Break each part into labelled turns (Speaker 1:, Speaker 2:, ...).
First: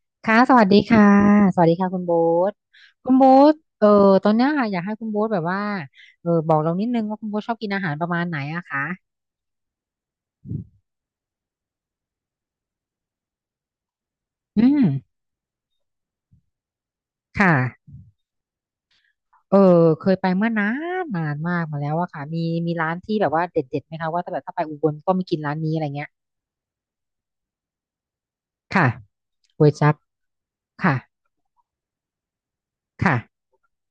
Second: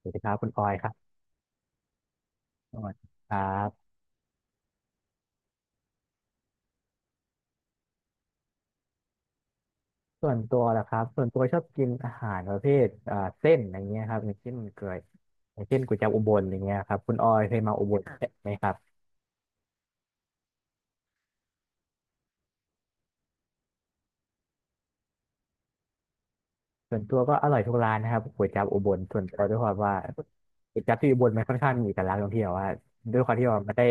Speaker 1: สวัสดีครั
Speaker 2: ค่ะ
Speaker 1: บคุ
Speaker 2: ส
Speaker 1: ณอ
Speaker 2: วัส
Speaker 1: อย
Speaker 2: ดี
Speaker 1: ครั
Speaker 2: ค่ะ
Speaker 1: บ
Speaker 2: สวัสดีค่ะคุณโบ๊ท
Speaker 1: สวัสดี
Speaker 2: คุณโบ๊
Speaker 1: ครั
Speaker 2: ทเอ
Speaker 1: บ
Speaker 2: อตอนเนี้ยค่ะอยากให้คุณโบ๊ทแบบว่าบอกเรานิดนึงว่าคุณโบ๊ทชอบกินอาหารประมาณไหนอะคะ
Speaker 1: ส่วนตัวชอบกินอาหารประเภทเส้นอย่างเงี้ยครับ
Speaker 2: อืม
Speaker 1: อย่างเช่นก๋วยจั๊บอุบลอย่างเงี้ยครับคุณออย
Speaker 2: ค่ะ
Speaker 1: เคยมาอุบล่ไหมครับ
Speaker 2: เออเคยไปเมื่อนานนานมากมาแล้วอะค่ะมีร้านที่แบบว่าเด็ดๆไหมคะว่าถ้าแบบถ้าไปอุบลก็ไม่กินร้านนี้อะไรเงี้ย
Speaker 1: ส่วนตัวก็อร่อยทุกร้านนะครับก๋วยจั๊บอุ
Speaker 2: ค่ะ
Speaker 1: บลส่วนตัวด้วย
Speaker 2: ก๋
Speaker 1: ค
Speaker 2: วย
Speaker 1: วาม
Speaker 2: จั๊
Speaker 1: ว่า
Speaker 2: บ
Speaker 1: ก๋วยจั๊
Speaker 2: ค่ะ
Speaker 1: บที่อุบลมันค่อนข้างมีเอกลักษณ์ตรงที่แบบว่าด้วยความ
Speaker 2: ค่ะ
Speaker 1: ที่ว่ามันได้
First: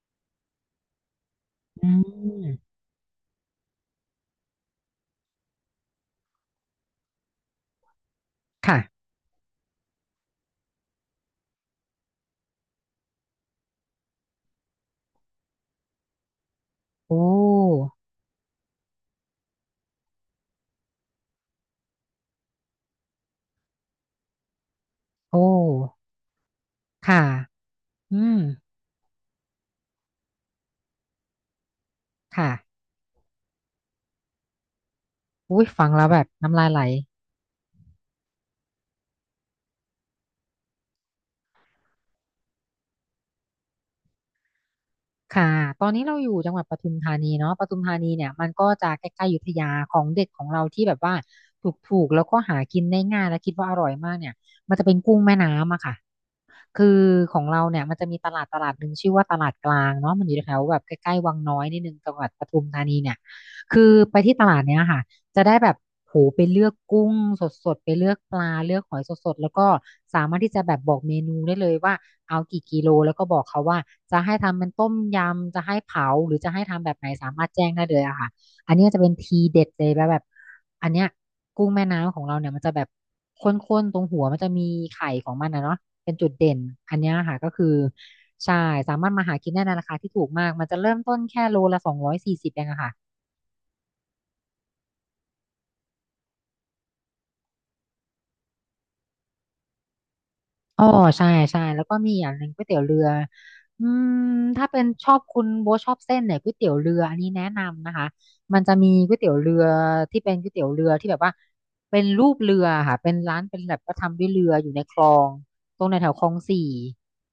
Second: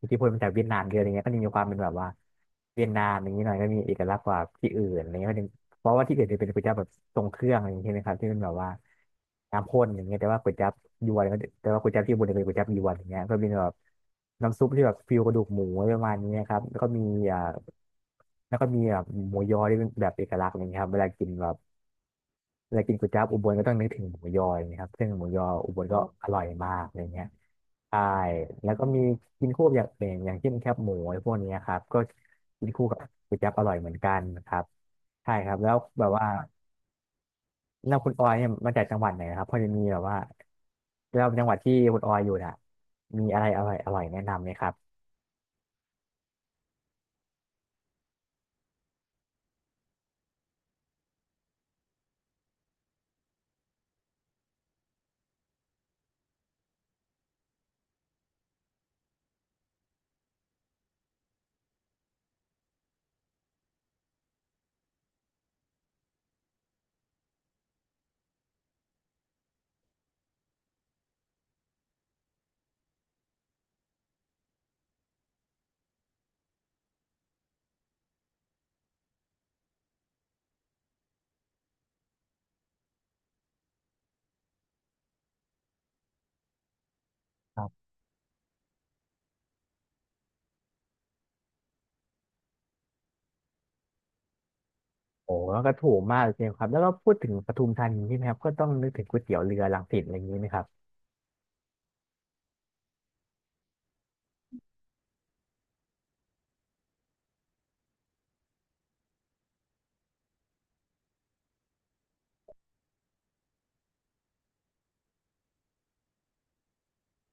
Speaker 1: อิทธิพลมาจากเวียดนามเยอะอะไรเงี้ยก็จะมีความเป็น
Speaker 2: อื
Speaker 1: แบบว่า
Speaker 2: ม
Speaker 1: เวียดนามอย่างนี้หน่อยก็มีเอกลักษณ์กว่าที่อื่นอะไรเงี้ย็เพราะว่าที่อื่นจะเป็นก๋วยจั๊บแบบทรงเครื่องอะไรอย่างเงี้ยใช่ไหมครับที่เป็นแบบว่า
Speaker 2: ค่ะ
Speaker 1: น้ำข้นอย่างเงี้ยแต่ว่าก๋วยจั๊บที่อุบลจะเป็นก๋วยจั๊บยวนอย่างเงี้ยก็เป็นแบบน้ำซุปที่แบบฟิวกระดูกหมูอะไรประมาณนี้ครับแล้วก็มี
Speaker 2: โอ
Speaker 1: อ่า
Speaker 2: ้
Speaker 1: แล้วก็มีแบบหมูยอที่เป็นแบบเอกลักษณ์อะไรเงี้ยครับเวลากินก๋วยจั๊บอุบลก็ต้องนึกถึงหมูยออยเียครับซึ่งหมูย
Speaker 2: โอ้
Speaker 1: ออุบลก็อร่อยมากอะไร
Speaker 2: ค่ะ
Speaker 1: เงี้ยใช่
Speaker 2: อืม
Speaker 1: แล้วก็มีกินคู่กับอย่างอื่นอย่างเช่นแคบหมูอะไรพวกนี้ครับก็
Speaker 2: ค่ะ
Speaker 1: กินคู่กับก๋วยจั๊บอร่อยเหมือนกันครับใช่ครับ
Speaker 2: อุ้ย
Speaker 1: แล้ว
Speaker 2: ฟัง
Speaker 1: แบ
Speaker 2: แล้ว
Speaker 1: บ
Speaker 2: แบบ
Speaker 1: ว่า
Speaker 2: น้ำลายไหล
Speaker 1: แล้วคุณออยเนี่ยมาจากจังหวัดไหนครับพอจะมีแบบว่าแล้วจังหวัดที่คุณออยอยู่น่ะมีอะไรอร่อยแนะนำไหมครับ
Speaker 2: ค่ะตอนนี้เราอยู่จังหวัดปทุมธานีเนาะปทุมธานีเนี่ยมันก็จะใกล้ๆอยุธยาของเด็ดของเราที่แบบว่าถูกๆแล้วก็หากินได้ง่ายและคิดว่าอร่อยมากเนี่ยมันจะเป็นกุ้งแม่น้ำอะค่ะคือของเราเนี่ยมันจะมีตลาดตลาดหนึ่งชื่อว่าตลาดกลางเนาะมันอยู่แถวแบบใกล้ๆวังน้อยนิดนึงจังหวัดปทุมธานีเนี่ยคือไปที่ตลาดเนี้ยค่ะ จะได้แบบโหไปเลือกกุ้งสดๆไปเลือกปลาเลือกหอยสดๆแล้วก็สามารถที่จะแบบบอกเมนูได้เลยว่าเอากี่กิโลแล้วก็บอกเขาว่าจะให้ทำเป็นต้มยำจะให้เผาหรือจะให้ทำแบบไหนสามารถแจ้งได้เลยอะค่ะอันนี้จะเป็นทีเด็ดเลยแบบอันเนี้ยกุ้งแม่น้ำของเราเนี่ยมันจะแบบข้นๆตรงหัวมันจะมีไข่ของมันนะเนาะเป็นจุดเด่นอันเนี้ยค่ะก็
Speaker 1: ค
Speaker 2: คือ
Speaker 1: รับ
Speaker 2: ใช่สามารถมาหากินได้ในราคาที่ถูกมากมันจะเริ่มต้นแค่โลละ240เองอะค่ะ
Speaker 1: โอ้แล้วก็ถูกมากเลยครับแล้วก็พูดถึงปทุมธานีใช่ไหมครับก็ต้องนึกถึงก๋วยเตี๋ยวเรือรังสิตอะไรอย่างนี้ไหมครับ
Speaker 2: อ๋อใช่ใช่แล้วก็มีอย่างหนึ่งก๋วยเตี๋ยวเรืออืมถ้าเป็นชอบคุณโบทชอบเส้นเนี่ยก๋วยเตี๋ยวเรืออันนี้แนะนำนะคะมันจะมีก๋วยเตี๋ยวเรือที่เป็นก๋วยเตี๋ยวเรือที่แบบว่าเป็นรูปเรือค่ะเป็นร้านเป็นแบบก็ทำด้วยเรืออยู่ในคลองตรงในแถวคลองสี่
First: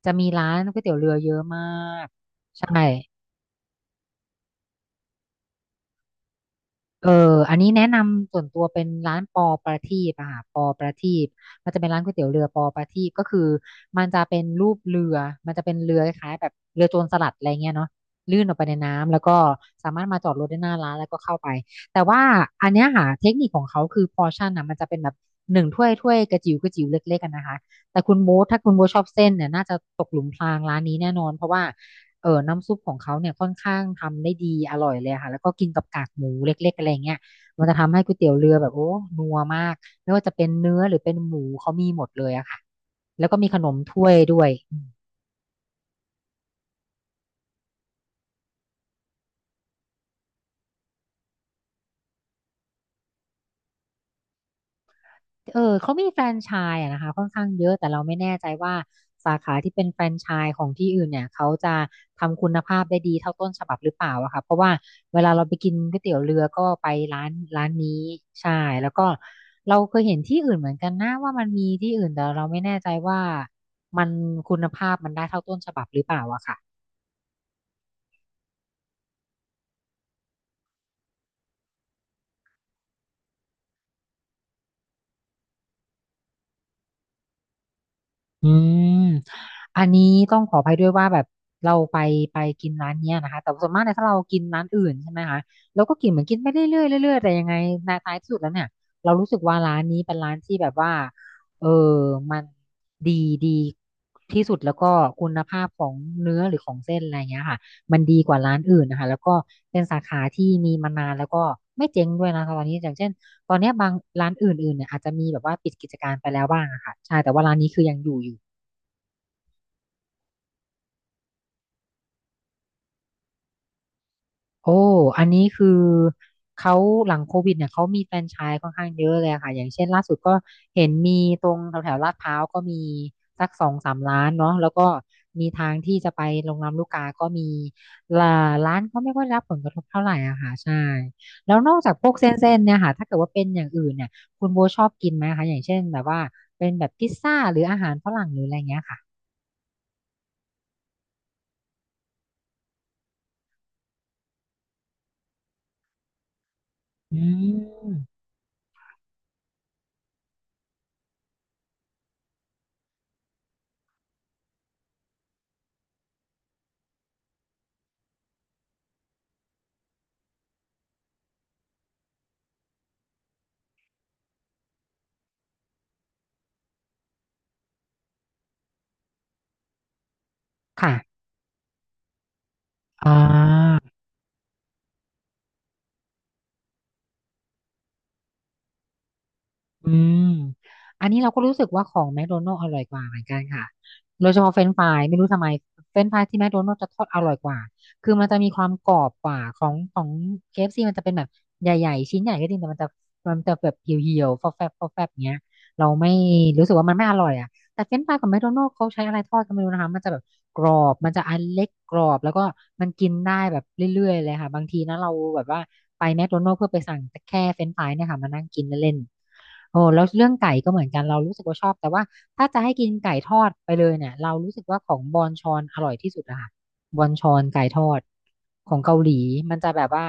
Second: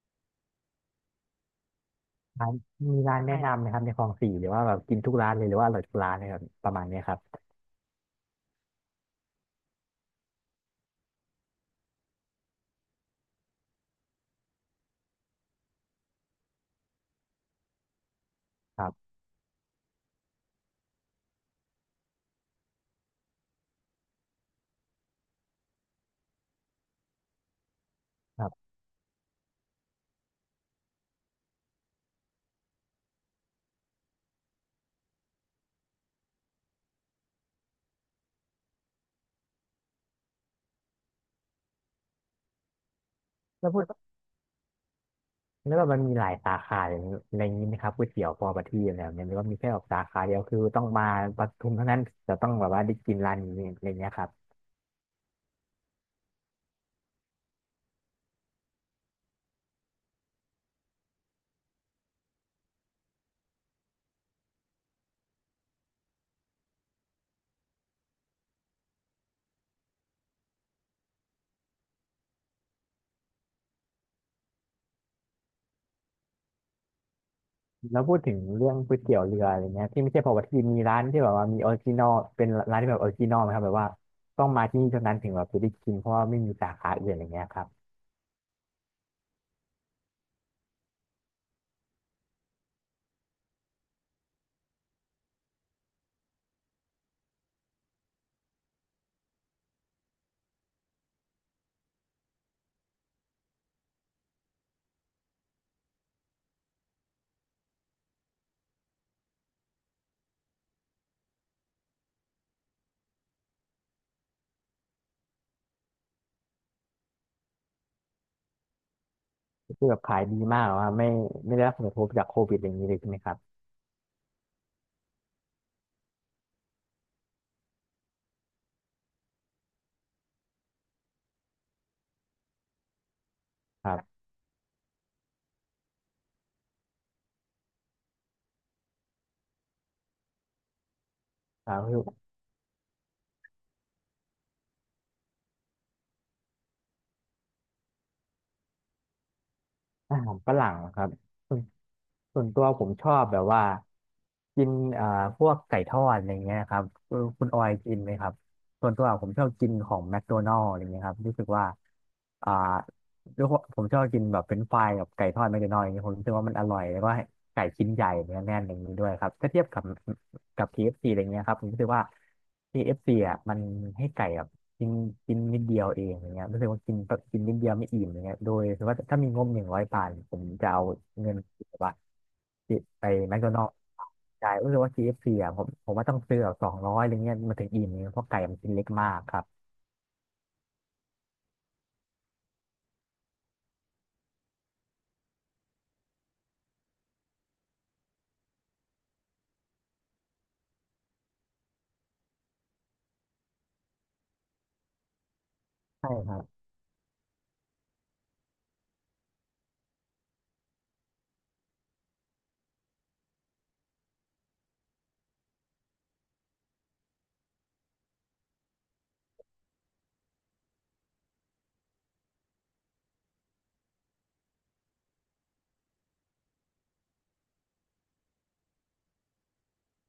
Speaker 2: จะมีร้านก๋วยเตี๋ยวเรือเยอะมาก
Speaker 1: ร้าน
Speaker 2: ใช่
Speaker 1: มีร้านแนะนำไหมครับในคลองสี่หรือว่าแบบกินทุกร้านเลยหรือว่าอร่อยทุกร้านเลยครับประมาณเนี้ย
Speaker 2: เออ
Speaker 1: ครับ
Speaker 2: อันนี้แนะนำส่วนตัวเป็นร้านปอประทีปอะค่ะปอประทีปมันจะเป็นร้านก๋วยเตี๋ยวเรือปอประทีปก็คือมันจะเป็นรูปเรือมันจะเป็นเรือคล้ายๆแบบเรือโจรสลัดอะไรเงี้ยเนาะลื่นออกไปใน
Speaker 1: ครับ
Speaker 2: น้ำแล้วก็สามารถมาจอดรถได้หน้าร้านแล้วก็เข้าไปแต่ว่าอันเนี้ยค่ะเทคนิคของเขาคือพอร์ชั่นนะมันจะเป็นแบบหนึ่งถ้วยถ้วยกระจิ๋วกระจิ๋วเล็กๆกันนะคะแต่คุณโบ๊
Speaker 1: ค
Speaker 2: ท
Speaker 1: รั
Speaker 2: ถ้า
Speaker 1: บ
Speaker 2: คุณโบ๊ทชอบเส้นเนี่ยน่าจะตกหลุมพรางร้านนี้แน่นอนเพราะว่า น้ำซุปของเขาเนี่ยค่อนข้างทำได้ดีอร่อยเลยค่ะแล้วก็กินกับกากหมูเล็กๆอะไรเงี้ยมันจะทำให้ก๋วยเตี๋ยวเรือแบบโอ้นัวมากไม่ว่าจะเป็นเนื้อหรือเป็นหมูเขามีหมดเลยอะค่ะ
Speaker 1: แล้วพูดแล้วแบบมันมีหลายสาขาอย่างนี้อะไรอย่างนี้ไหมครับก๋วยเตี๋ยวปอประทีปอะไรแบบเนี้ยหรือว่ามีแค่แบบสาขาเดียวคือต้องมาปทุมเท่านั้นจะต้องแบบว่าได้กินร้านนี้อะไรเงี้ยครับ
Speaker 2: เออเขามีแฟรนไชส์อะนะคะค่อนข้างเยอะแต่เราไม่แน่ใจว่าสาขาที่เป็นแฟรนไชส์ของที่อื่นเนี่ยเขาจะทำคุณภาพได้ดีเท่าต้นฉบับหรือเปล่าอะค่ะเพราะว่าเวลาเราไปกินก๋วยเตี๋ยวเรือก็ไปร้านร้านนี้ใช่แล้วก็เราเคยเห็นที่อื่นเหมือนกันนะว่ามันมีที่อื่นแต่เราไม่แน่ใจว่ามันคุณภาพมันได้เท่าต้นฉบับหรือเปล่าอะค่ะ
Speaker 1: แล้วพูดถึงเรื่องก๋วยเตี๋ยวเรืออะไรเงี้ยที่ไม่ใช่ปอประทีปมีร้านที่แบบว่ามีออริจินอลเป็นร้านที่แบบออริจินอลไหมครับแบบว่าต้องมาที่นี่เท่านั้นถึงแบบจะได้กินเพราะว่าไม่มีสาขาอื่นอะไรเงี้ยครับ
Speaker 2: อืมอันนี้ต้องขออภัยด้วยว่าแบบเราไปกินร้านเนี้ยนะคะแต่ส่วนมากเนี่ยถ้าเรากินร้านอื่นใช่ไหมคะเราก็กินเหมือนกินไปเรื่อยๆเรื่อยๆแต่ยังไงในท้ายที่สุดแล้วเนี่ยเรารู้สึกว่าร้านนี้เป็นร้านที่แบบว่าเออมันดีดีที่สุดแล้วก็คุณภาพของเนื้อหรือของเส้นอะไรเงี้ยค่ะมันดีกว่าร้านอื่นนะคะแล้วก็เป็นสาขาที่มีมานานแล้วก็ไม่เจ๊งด้วยนะคะตอนนี้อย่างเช่น ตอนเนี้ยบางร้านอื่นๆเนี่ยอาจจะมีแบบว่าปิดกิจการไปแล้วบ้างอะค่ะใช่แต่ว่าร้านนี้คือยังอยู่
Speaker 1: คือแบบขายดีมากว่าไม่ได้รับผลกระทบจากโควิดอะไรอย่างนี้เลยใช่ไหมครับ
Speaker 2: โอ้อันนี้คือเขาหลังโควิดเนี่ยเขามีแฟรนไชส์ค่อนข้างเยอะเลยอะค่ะอย่างเช่นล่าสุดก็เห็นมีตรงแถวแถวลาดพร้าวก็มีสักสอง
Speaker 1: ค
Speaker 2: สาม
Speaker 1: รับ
Speaker 2: ร้านเนาะแล้วก็มีทางที่จะไปลงลำลูกกาก็มีละร้านก็ไม่ค่อยได้รับผลกระทบเท่าไหร่อะค่ะใช่แล้ว
Speaker 1: ค
Speaker 2: น
Speaker 1: รั
Speaker 2: อก
Speaker 1: บ
Speaker 2: จาก
Speaker 1: คื
Speaker 2: พวกเส
Speaker 1: อ
Speaker 2: ้นๆเนี่ยค่ะถ้าเกิดว่าเป็นอย่างอื่นเนี่ยคุณโบชอบกินไหมคะอย่างเช่นแบบว่าเป็นแบบพิซซ่าหรืออาหารฝรั่งหรืออะไรเงี้ยค่ะ
Speaker 1: อาหารฝรั่งครับส่วนส่วนตัวผมชอบแบบว่ากินพวกไก่ทอดอะไรเงี้ยครับเอ
Speaker 2: อื
Speaker 1: อคุณออยกิน
Speaker 2: ม
Speaker 1: ไหมครับส่วนตัวผมชอบกินของแมคโดนัลด์อะไรเงี้ยครับรู้สึกว่าอ่าด้วยความผมชอบกินแบบเป็นไฟรายกับไก่ทอดแมคโดนัลด์อย่างเงี้ยผมรู้สึกว่ามันอร่อยแล้วก็ไก่ชิ้นใหญ่เนื้อแน่นอย่างนี้ด้วยครับถ้าเทียบกับ KFC อฟซีอะไรเงี้ยครับผมรู้สึกว่าเคเอฟ f c อ่ะมันให้ไก่แบบ กินกินนิดเดียวเองอย่างเงี้ยรู้สึกว่ากินกินนิดเดียวไม่อิ่มอย่างเงี้ยโดยถือว่าถ้ามีงบ100 บาทผมจะเอา
Speaker 2: ค่ะ
Speaker 1: เงินแบบว่าไป
Speaker 2: อ่
Speaker 1: แมคโดนัลด์
Speaker 2: า
Speaker 1: จ่ายรู้สึกว่า KFC อฟซีอ่ะผมว่าต้องซื้อแบบ200อะไรเงี้ยมันถึงอิ่มเนี่ยเพราะไก่มันชิ้นเล็กมากครับ
Speaker 2: อืม อันนี้เราก็รู้สึกว่าของแมคโดนัล d ์อร่อยกว่าเหมือนกันค่ะโดยเฉพาะเฟรนช์ฟรายไม่รู้ทำไมเฟรนช์ฟรายที่แมคโดนัล d ์จะทอดอร่อยกว่าคือมันจะมีความกรอบกว่าของ KFC มันจะเป็นแบบใหญ่ๆชิ้นใหญ่ก็จริงแต่มันจะมันจะแบบเหี่ยวๆฟอแฟบเงี้ยเรา
Speaker 1: ใช่
Speaker 2: ไม่
Speaker 1: ครับ
Speaker 2: รู้สึกว่ามันไม่อร่อยอ่ะ แต่เฟรนช์ฟรายของแมคโดนัลด์เขาใช้อะไรทอดก็ไม่รู้นะคะมันจะแบบกรอบมันจะอันเล็กกรอบแล้วก็มันกินได้แบบเรื่อยๆเลยค่ะบางทีนะเราแบบว่าไปแมคโดนัลด์เพื่อไปสั่งแ่ค่เฟรนช์ฟรายเนี่ยค่ะมานั่งกินเล่นๆโอ้แล้วเรื่องไก่ก็เหมือนกันเรารู้สึกว่าชอบแต่ว่าถ้าจะให้กินไก่ทอดไปเลยเนี่ยเรารู้สึกว่าของบอนชอนอร่อยที่สุดอะค่ะบอนชอนไก่ทอดของเกาหลีมันจะแบบว่า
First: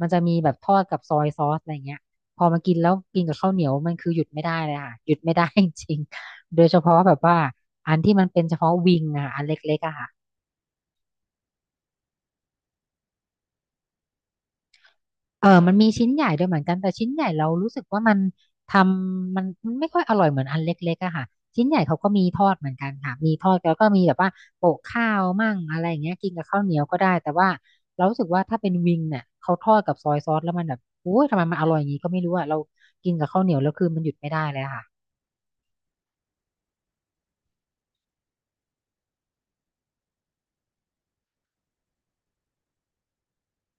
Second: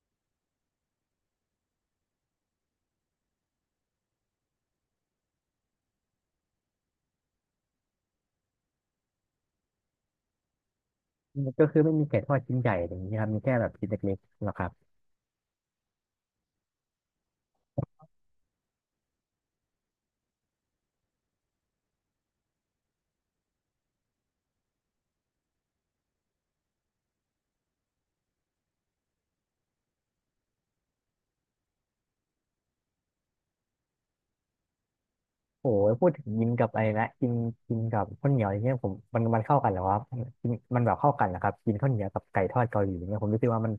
Speaker 2: มันจะมีแบบทอดกับซอยซอสอะไรเงี้ยพอมากินแล้วกินกับข้าวเหนียวมันคือหยุดไม่ได้เลยค่ะหยุดไม่ได้จริง โดยเฉพาะแบบว่าอันที่มันเป็นเฉพาะวิงอะค่ะอันเล็กๆอะค่ะ
Speaker 1: ก็คือไม่มีไก่ทอดชิ้นใหญ่อย่างเงี้ยครับมีแค่แบบชิ้นเล็กๆหรอกครับ
Speaker 2: เออมันมีชิ้นใหญ่ด้วยเหมือนกันแต่ชิ้นใหญ่เรารู้สึกว่ามันทำมันมันไม่ค่อยอร่อยเหมือนอันเล็กๆอะค่ะชิ้นใหญ่เขาก็มีทอดเหมือนกันค่ะมีทอดแล้วก็มีแบบว่าโปะข้าวมั่งอะไรอย่างเงี้ยกินกับข้าวเหนียวก็ได้แต่ว่าเรารู้สึกว่าถ้าเป็นวิงเนี่ยเขาทอดกับซอยซอสแล้วมันแบบโอ้ยทำไมมันอร่อยอย่างงี้ก็ไม่รู้อะเรากินกับข้าวเหนียวแล้วคือมันหยุดไม่ได้เลยอะค่ะ
Speaker 1: โอ้ยพูดถึงกินกับอะไรนะกินกินกับข้าวเหนียวอย่างเงี้ยผมมันเข้ากันเหรอวะกินมันแบบเข้ากันเหรอครับกินข้าวเหนียวกับไก่ทอดเกาหลีอย่างเงี้ยผมรู้สึกว่ามัน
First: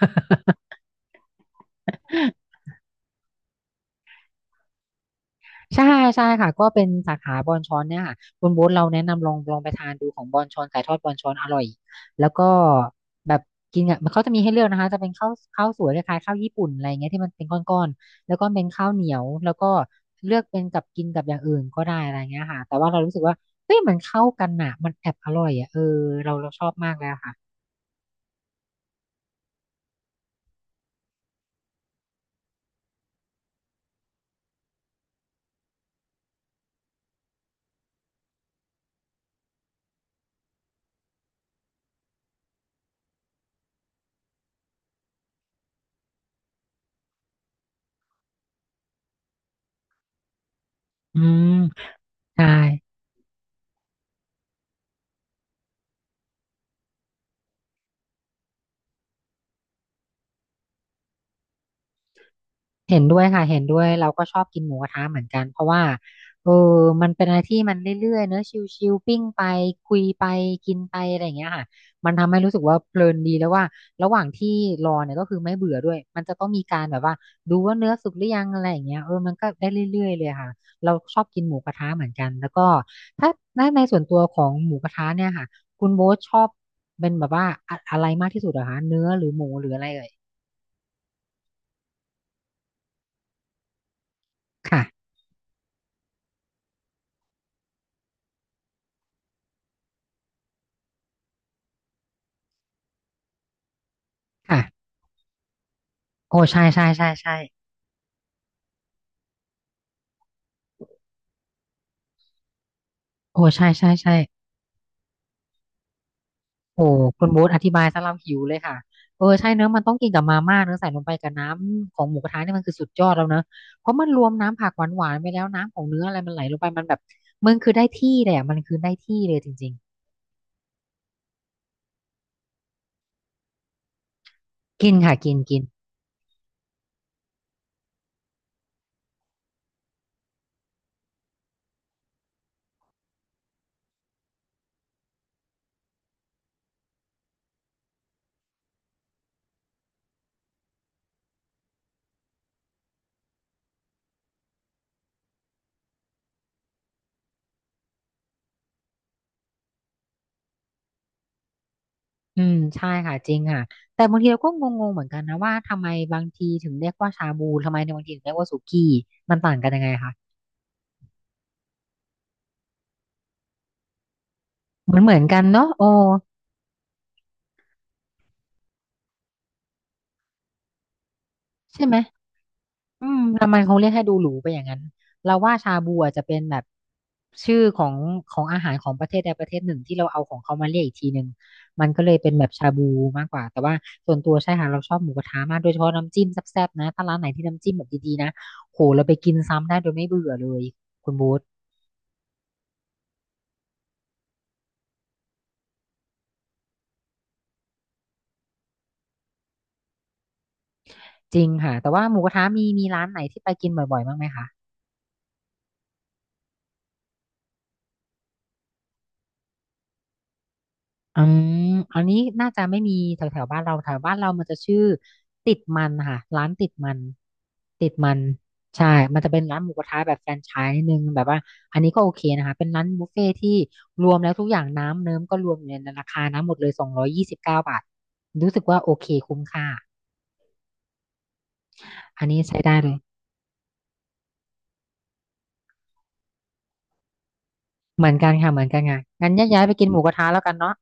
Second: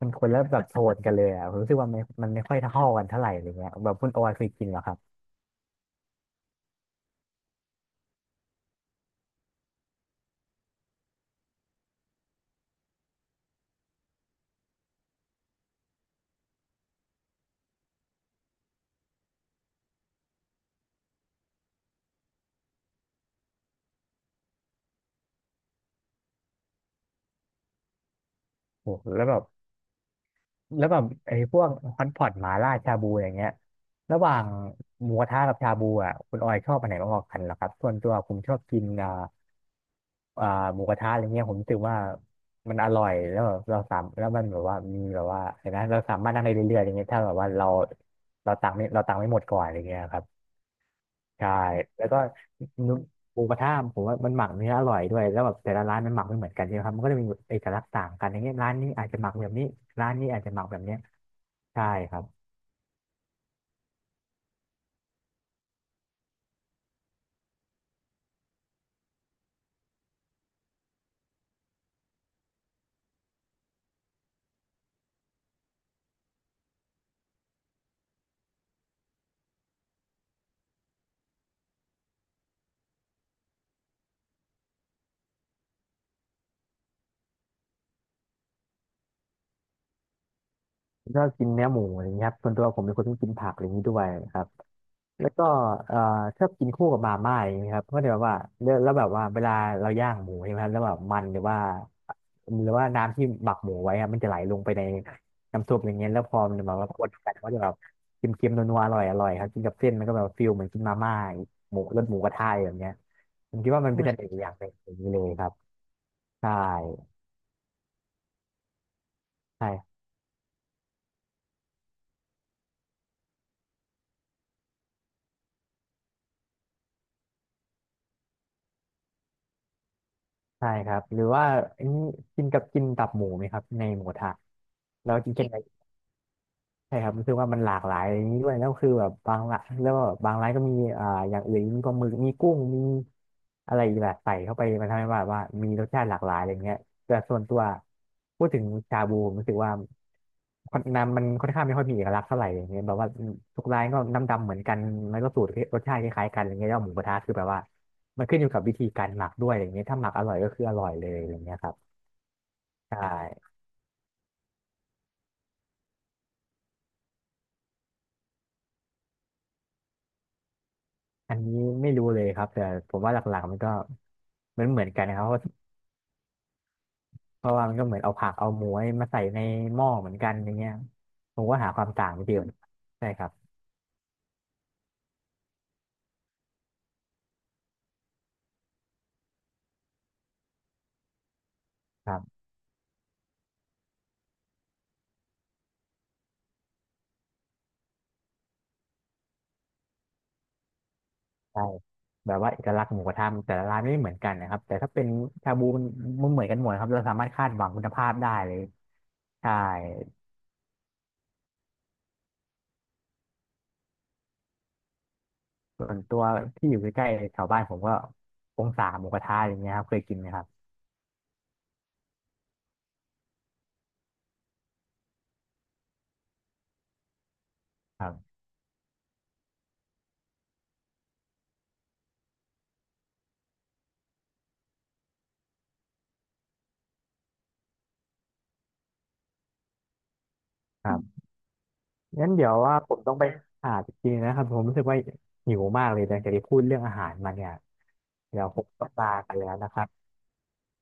Speaker 1: มันคนละแบบโทนกันเลยอ่ะผมรู้สึกว่ามันไม่ค่อยเท่ากันเท่าไหร่อะไรเงี้ยแบบคุณโออยเคยกินเหรอครับ
Speaker 2: ใช่ใช่ค่ะก็เป็นสาขาบอนชอนเนี่ยค่ะคุณโบ๊ทเราแนะนำลองไปทานดูของบอนชอนไก่ทอดบอนชอนอร่อยแล้วก็แบบกินอ่ะมันเขาจะมีให้เลือกนะคะจะเป็นข้าวสวยคล้ายๆข้าวญี่ปุ่นอะไรเงี้ยที่มันเป็นก้อนๆแล้วก็เป็นข้าวเหนียวแล้วก็เลือกเป็นกับกินกับอย่างอื่นก็ได้อะไรเงี้ยค่ะแต่ว่าเรารู้สึกว่าเฮ้ยมันเข้ากันอ่ะมันแอบอร่อยอ่ะเออเราชอบมากเลยอะค่ะ
Speaker 1: โอ้โหแล้วแบบ แล้วแบบไอ้พวกฮอตพอตหมาล่าชาบูอย่างเงี้ยระหว่างหมูกระทะกับชาบูอ่ะคุณออยชอบอันไหนมากกว่ากันเหรอครับส่วนตัวผมชอบกินอ่าหมูกระทะอะไรเงี้ยผมรู้สึกว่ามันอร่อยแล้วแบบเราสามแล้วมันแบบว่ามีแบบว่าเห็นไหมเราสามารถนั่งได้เรื่อยๆอย่างเงี้ยถ้าแบบว่าเราตังค์ไม่หมดก่อนอะไรเงี้ยครับ
Speaker 2: อื
Speaker 1: ใช่
Speaker 2: ม
Speaker 1: แล้วก็
Speaker 2: ใช่
Speaker 1: หมูกระทะผมว่ามันหมักเนื้ออร่อยด้วยแล้วแบบแต่ละร้านมันหมักไม่เหมือนกันใช่ไหมครับมันก็จะมีเอกลักษณ์ต่างกันอย่างเงี้ยร้านนี้อาจจะหมักแบบนี้ร้านนี้อาจจะหมักแบบเนี้ย ใช่ครับ
Speaker 2: เห็นด้วยค่ะเห็นด้วยเราก็ชอบกินหมูกระทะเหมือนกันเพราะว่าเออมันเป็นอะไรที่มันเรื่อยๆเนอะชิลๆปิ้งไปคุยไปกินไปอะไรอย่างเงี้ยค่ะมันทำให้รู้สึกว่าเพลินดีแล้วว่าระหว่างที่รอเนี่ยก็คือไม่เบื่อด้วยมันจะต้องมีการแบบว่าดูว่าเนื้อสุกหรือยังอะไรอย่างเงี้ยเออมันก็ได้เรื่อยๆเลยค่ะเราชอบกินหมูกระทะเหมือนกันแล้วก็ถ้าในส่วนตัวของหมูกระทะเนี่ยค่ะคุณโบ๊ทชอบเป็นแบบว่าอะไรมากที่สุดเหรอคะเนื้อหรือหมูหรืออะไรเอ่ย
Speaker 1: ผมชอบกินเนื้อหมูอะไรอย่างเงี้ยครับส่วนตัวผมเป็นคนที่กินผักอะไรอย่างนี้ด้วยครับ
Speaker 2: ค่ะ
Speaker 1: แล้วก็เอ่อชอบกินคู่กับมาม่าอย่างนี้ยครับก็เลยแบบว่าแล้วแบบว่าเวลาเราย่างหมูใช่ไหมครับแล้วแบบมันหรือว่าหรือว่าน้ำที่หมักหมูไว้อะมันจะไหลล
Speaker 2: ค่ะ
Speaker 1: งไปในน้ำซุปอย่างเงี้ยแล้วพ
Speaker 2: โอ้
Speaker 1: อมัน
Speaker 2: ใช่
Speaker 1: แบบ
Speaker 2: ใช่
Speaker 1: ว่าค
Speaker 2: ใช่
Speaker 1: นกั
Speaker 2: ใช่
Speaker 1: นก็จะแบบเค็มๆนัวๆอร่อยครับกินกับเส้นมันก็แบบฟิลเหมือนกินมาม่าหมูรสหมูกระทะอะไรแบบเงี้ย
Speaker 2: โอ้
Speaker 1: ผม
Speaker 2: ใช่
Speaker 1: คิดว่า
Speaker 2: ใช่
Speaker 1: มันเป็นเส
Speaker 2: ใช่
Speaker 1: น่ห์อย่างหนึ่งอย่างนี้เลยครับใช่
Speaker 2: โอ้คุณโบ๊ทอธิบายซะเราหิวเลยค่ะเออใช่เนอะมันต้อง
Speaker 1: ใช่
Speaker 2: กินกับมาม่าเนอะใส่ลงไปกับน้ำของหมูกระทะเนี่ยมันคือสุดยอดแล้วเนอะเพราะมันรวมน้ำผักหวานหวานไปแล้วน้ำของเนื้ออะไรมันไหลลงไปมันแบบมันคือได้ที่เลยอ่ะมันคือได้ที่เลยจริง
Speaker 1: ใช่ครับ หรือว่าอันนี้กินตับหมูไหมครับในหมูกระทะ
Speaker 2: ๆกิน
Speaker 1: แล้
Speaker 2: ค่ะ
Speaker 1: วกิ
Speaker 2: กิ
Speaker 1: น
Speaker 2: นกิ
Speaker 1: กั
Speaker 2: น
Speaker 1: น ใช่ครับรู้สึกว่ามันหลากหลายอย่างนี้ด้วยแล้วคือแบบบางละแล้วก็บบางร้านก็มีอ่าอย่างอื่นมีปลาหมึกมีกุ้งมีอะไรอีกแบบใส่เข้าไปมันทำให้ว่ามีรสชาติหลากหลายอะไรเงี้ยแต่ส่วนตัวพูดถึงชาบูผมรู้สึกว่าคนน้ำมันค่อนข้างไม่ค่อยมีเอกลักษณ์เท่าไหร่อย่างเงี้ยแบบว่าทุกร้านก็น้ำดำเหมือนกันแล้วก็สูตรรสชาติคล้ายๆกันอะไรเงี้ยแล้วหมูกระทะคือแบบว่ามันขึ้นอยู่กับวิธีการหมักด้วยอะไรเงี้ยถ้าหมักอร่อยก็คืออร่อยเลยอะไรเงี้ยครับ
Speaker 2: อืมใช่
Speaker 1: ใช
Speaker 2: ค่ะจริง
Speaker 1: ่
Speaker 2: ค่ะแต่บางทีเราก็งงๆเหมือนกันนะว่าทำไมบางทีถึงเรียกว่าชาบูทำไมในบางทีถึงเรียกว่าสุกี้มันต่างกันยังไงคะ
Speaker 1: อันนี้ไม่รู้เลยครับแต่ผมว่าหลักๆมันก็เหมือนเหมือ
Speaker 2: เห
Speaker 1: น
Speaker 2: มือ
Speaker 1: กั
Speaker 2: น
Speaker 1: น
Speaker 2: เห
Speaker 1: นะ
Speaker 2: มื
Speaker 1: ค
Speaker 2: อน
Speaker 1: รับเพ
Speaker 2: กั
Speaker 1: ราะ
Speaker 2: นเนอะโอ้
Speaker 1: เพราะว่ามันก็เหมือนเอาผักเอาหมูมาใส่ในหม้อเหมือนกันอย่างเงี้ยผมก็หาค
Speaker 2: ใช่
Speaker 1: วาม
Speaker 2: ไหม
Speaker 1: ต่างไม่เจอ
Speaker 2: อื
Speaker 1: ใช่
Speaker 2: ม
Speaker 1: ครับ
Speaker 2: ทำไมเขาเรียกให้ดูหรูไปอย่างนั้น เราว่าชาบูอาจจะเป็นแบบชื่อของอาหารของประเทศใดประเทศหนึ่งที่เราเอาของเขามาเรียกอีกทีหนึ่งมันก็
Speaker 1: ค
Speaker 2: เลย
Speaker 1: รั
Speaker 2: เป็น
Speaker 1: บ
Speaker 2: แบบชาบูมากกว่าแต่ว่าส่วนตัวใช่ค่ะเราชอบหมูกระทะมากโดยเฉพาะน้ำจิ้มแซ่บๆนะ ถ้าร้านไหนที่น้ำจิ้มแบบดีๆนะโหเราไปกินซ้ำได้โดยไม่เบื่อเลยคุณบูธ
Speaker 1: ใช่แบบว่าเอกลักษณ์หมูกระทะแต่ละร้านไม่เหมือนกันนะครับแต่ถ้าเป็นชาบูมันมันเหมือนกันหมดครับเราสามารถคาดหวังคุณภาพได้เลยใช่
Speaker 2: จริงค่ะแต่ว่าหมูกระทะมีร้านไหนที่ไปกินบ่อยๆบ้างไหมคะ
Speaker 1: ส่วนตัวที่อยู่ใกล้ๆแถวบ้านผมก็องศาหมูกระทะอย่างเงี้ยครับเคยกินนะครับ
Speaker 2: อืมอันนี้น่าจะไม่มีแถวแถวบ้านเราแถวบ้านเรามันจะชื่อติดมันค่ะร้านติดมันติด
Speaker 1: ครั
Speaker 2: มัน
Speaker 1: บ
Speaker 2: ใช่ มันจะเป็นร้านหมูกระทะแบบแฟรนไชส์นิดนึงแบบว่าอันนี้ก็โอเคนะคะเป็นร้านบุฟเฟ่ที่รวมแล้วทุกอย่างน้ำเนิ้มก็รวมอยู่ในราคานะหมดเลย229 บาทรู้สึกว่าโอเคคุ้มค่า
Speaker 1: ครับ
Speaker 2: อัน
Speaker 1: งั้น
Speaker 2: นี้
Speaker 1: เดี๋ยว
Speaker 2: ใช้ได้
Speaker 1: ว่า
Speaker 2: เล
Speaker 1: ผ
Speaker 2: ย
Speaker 1: มต้องไปหาจริงๆนะครับผมรู้สึกว่าหิวมากเลยนะจากที่พูดเรื่องอาหารมาเนี่ย
Speaker 2: เหมือนกัน
Speaker 1: เดี๋ยว
Speaker 2: ค่ะเห
Speaker 1: ผ
Speaker 2: มือ
Speaker 1: ม
Speaker 2: นกัน
Speaker 1: ต้อง
Speaker 2: ค่ะ
Speaker 1: ลา
Speaker 2: งั้น
Speaker 1: กัน
Speaker 2: แย
Speaker 1: แล้
Speaker 2: ก
Speaker 1: ว
Speaker 2: ย้าย
Speaker 1: นะ
Speaker 2: ไป
Speaker 1: ค
Speaker 2: กิ
Speaker 1: รั
Speaker 2: น
Speaker 1: บ
Speaker 2: หมูกระทะแล้วกันเนาะ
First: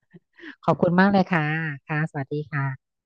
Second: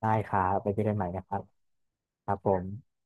Speaker 1: ได้ครับ
Speaker 2: ข
Speaker 1: ไป
Speaker 2: อบ
Speaker 1: เจอ
Speaker 2: คุณ
Speaker 1: กันให
Speaker 2: มา
Speaker 1: ม่
Speaker 2: กเล
Speaker 1: นะ
Speaker 2: ย
Speaker 1: ครับ
Speaker 2: ค่ะค่ะสวัส
Speaker 1: ครับ
Speaker 2: ดี
Speaker 1: ผ
Speaker 2: ค่ะ
Speaker 1: ม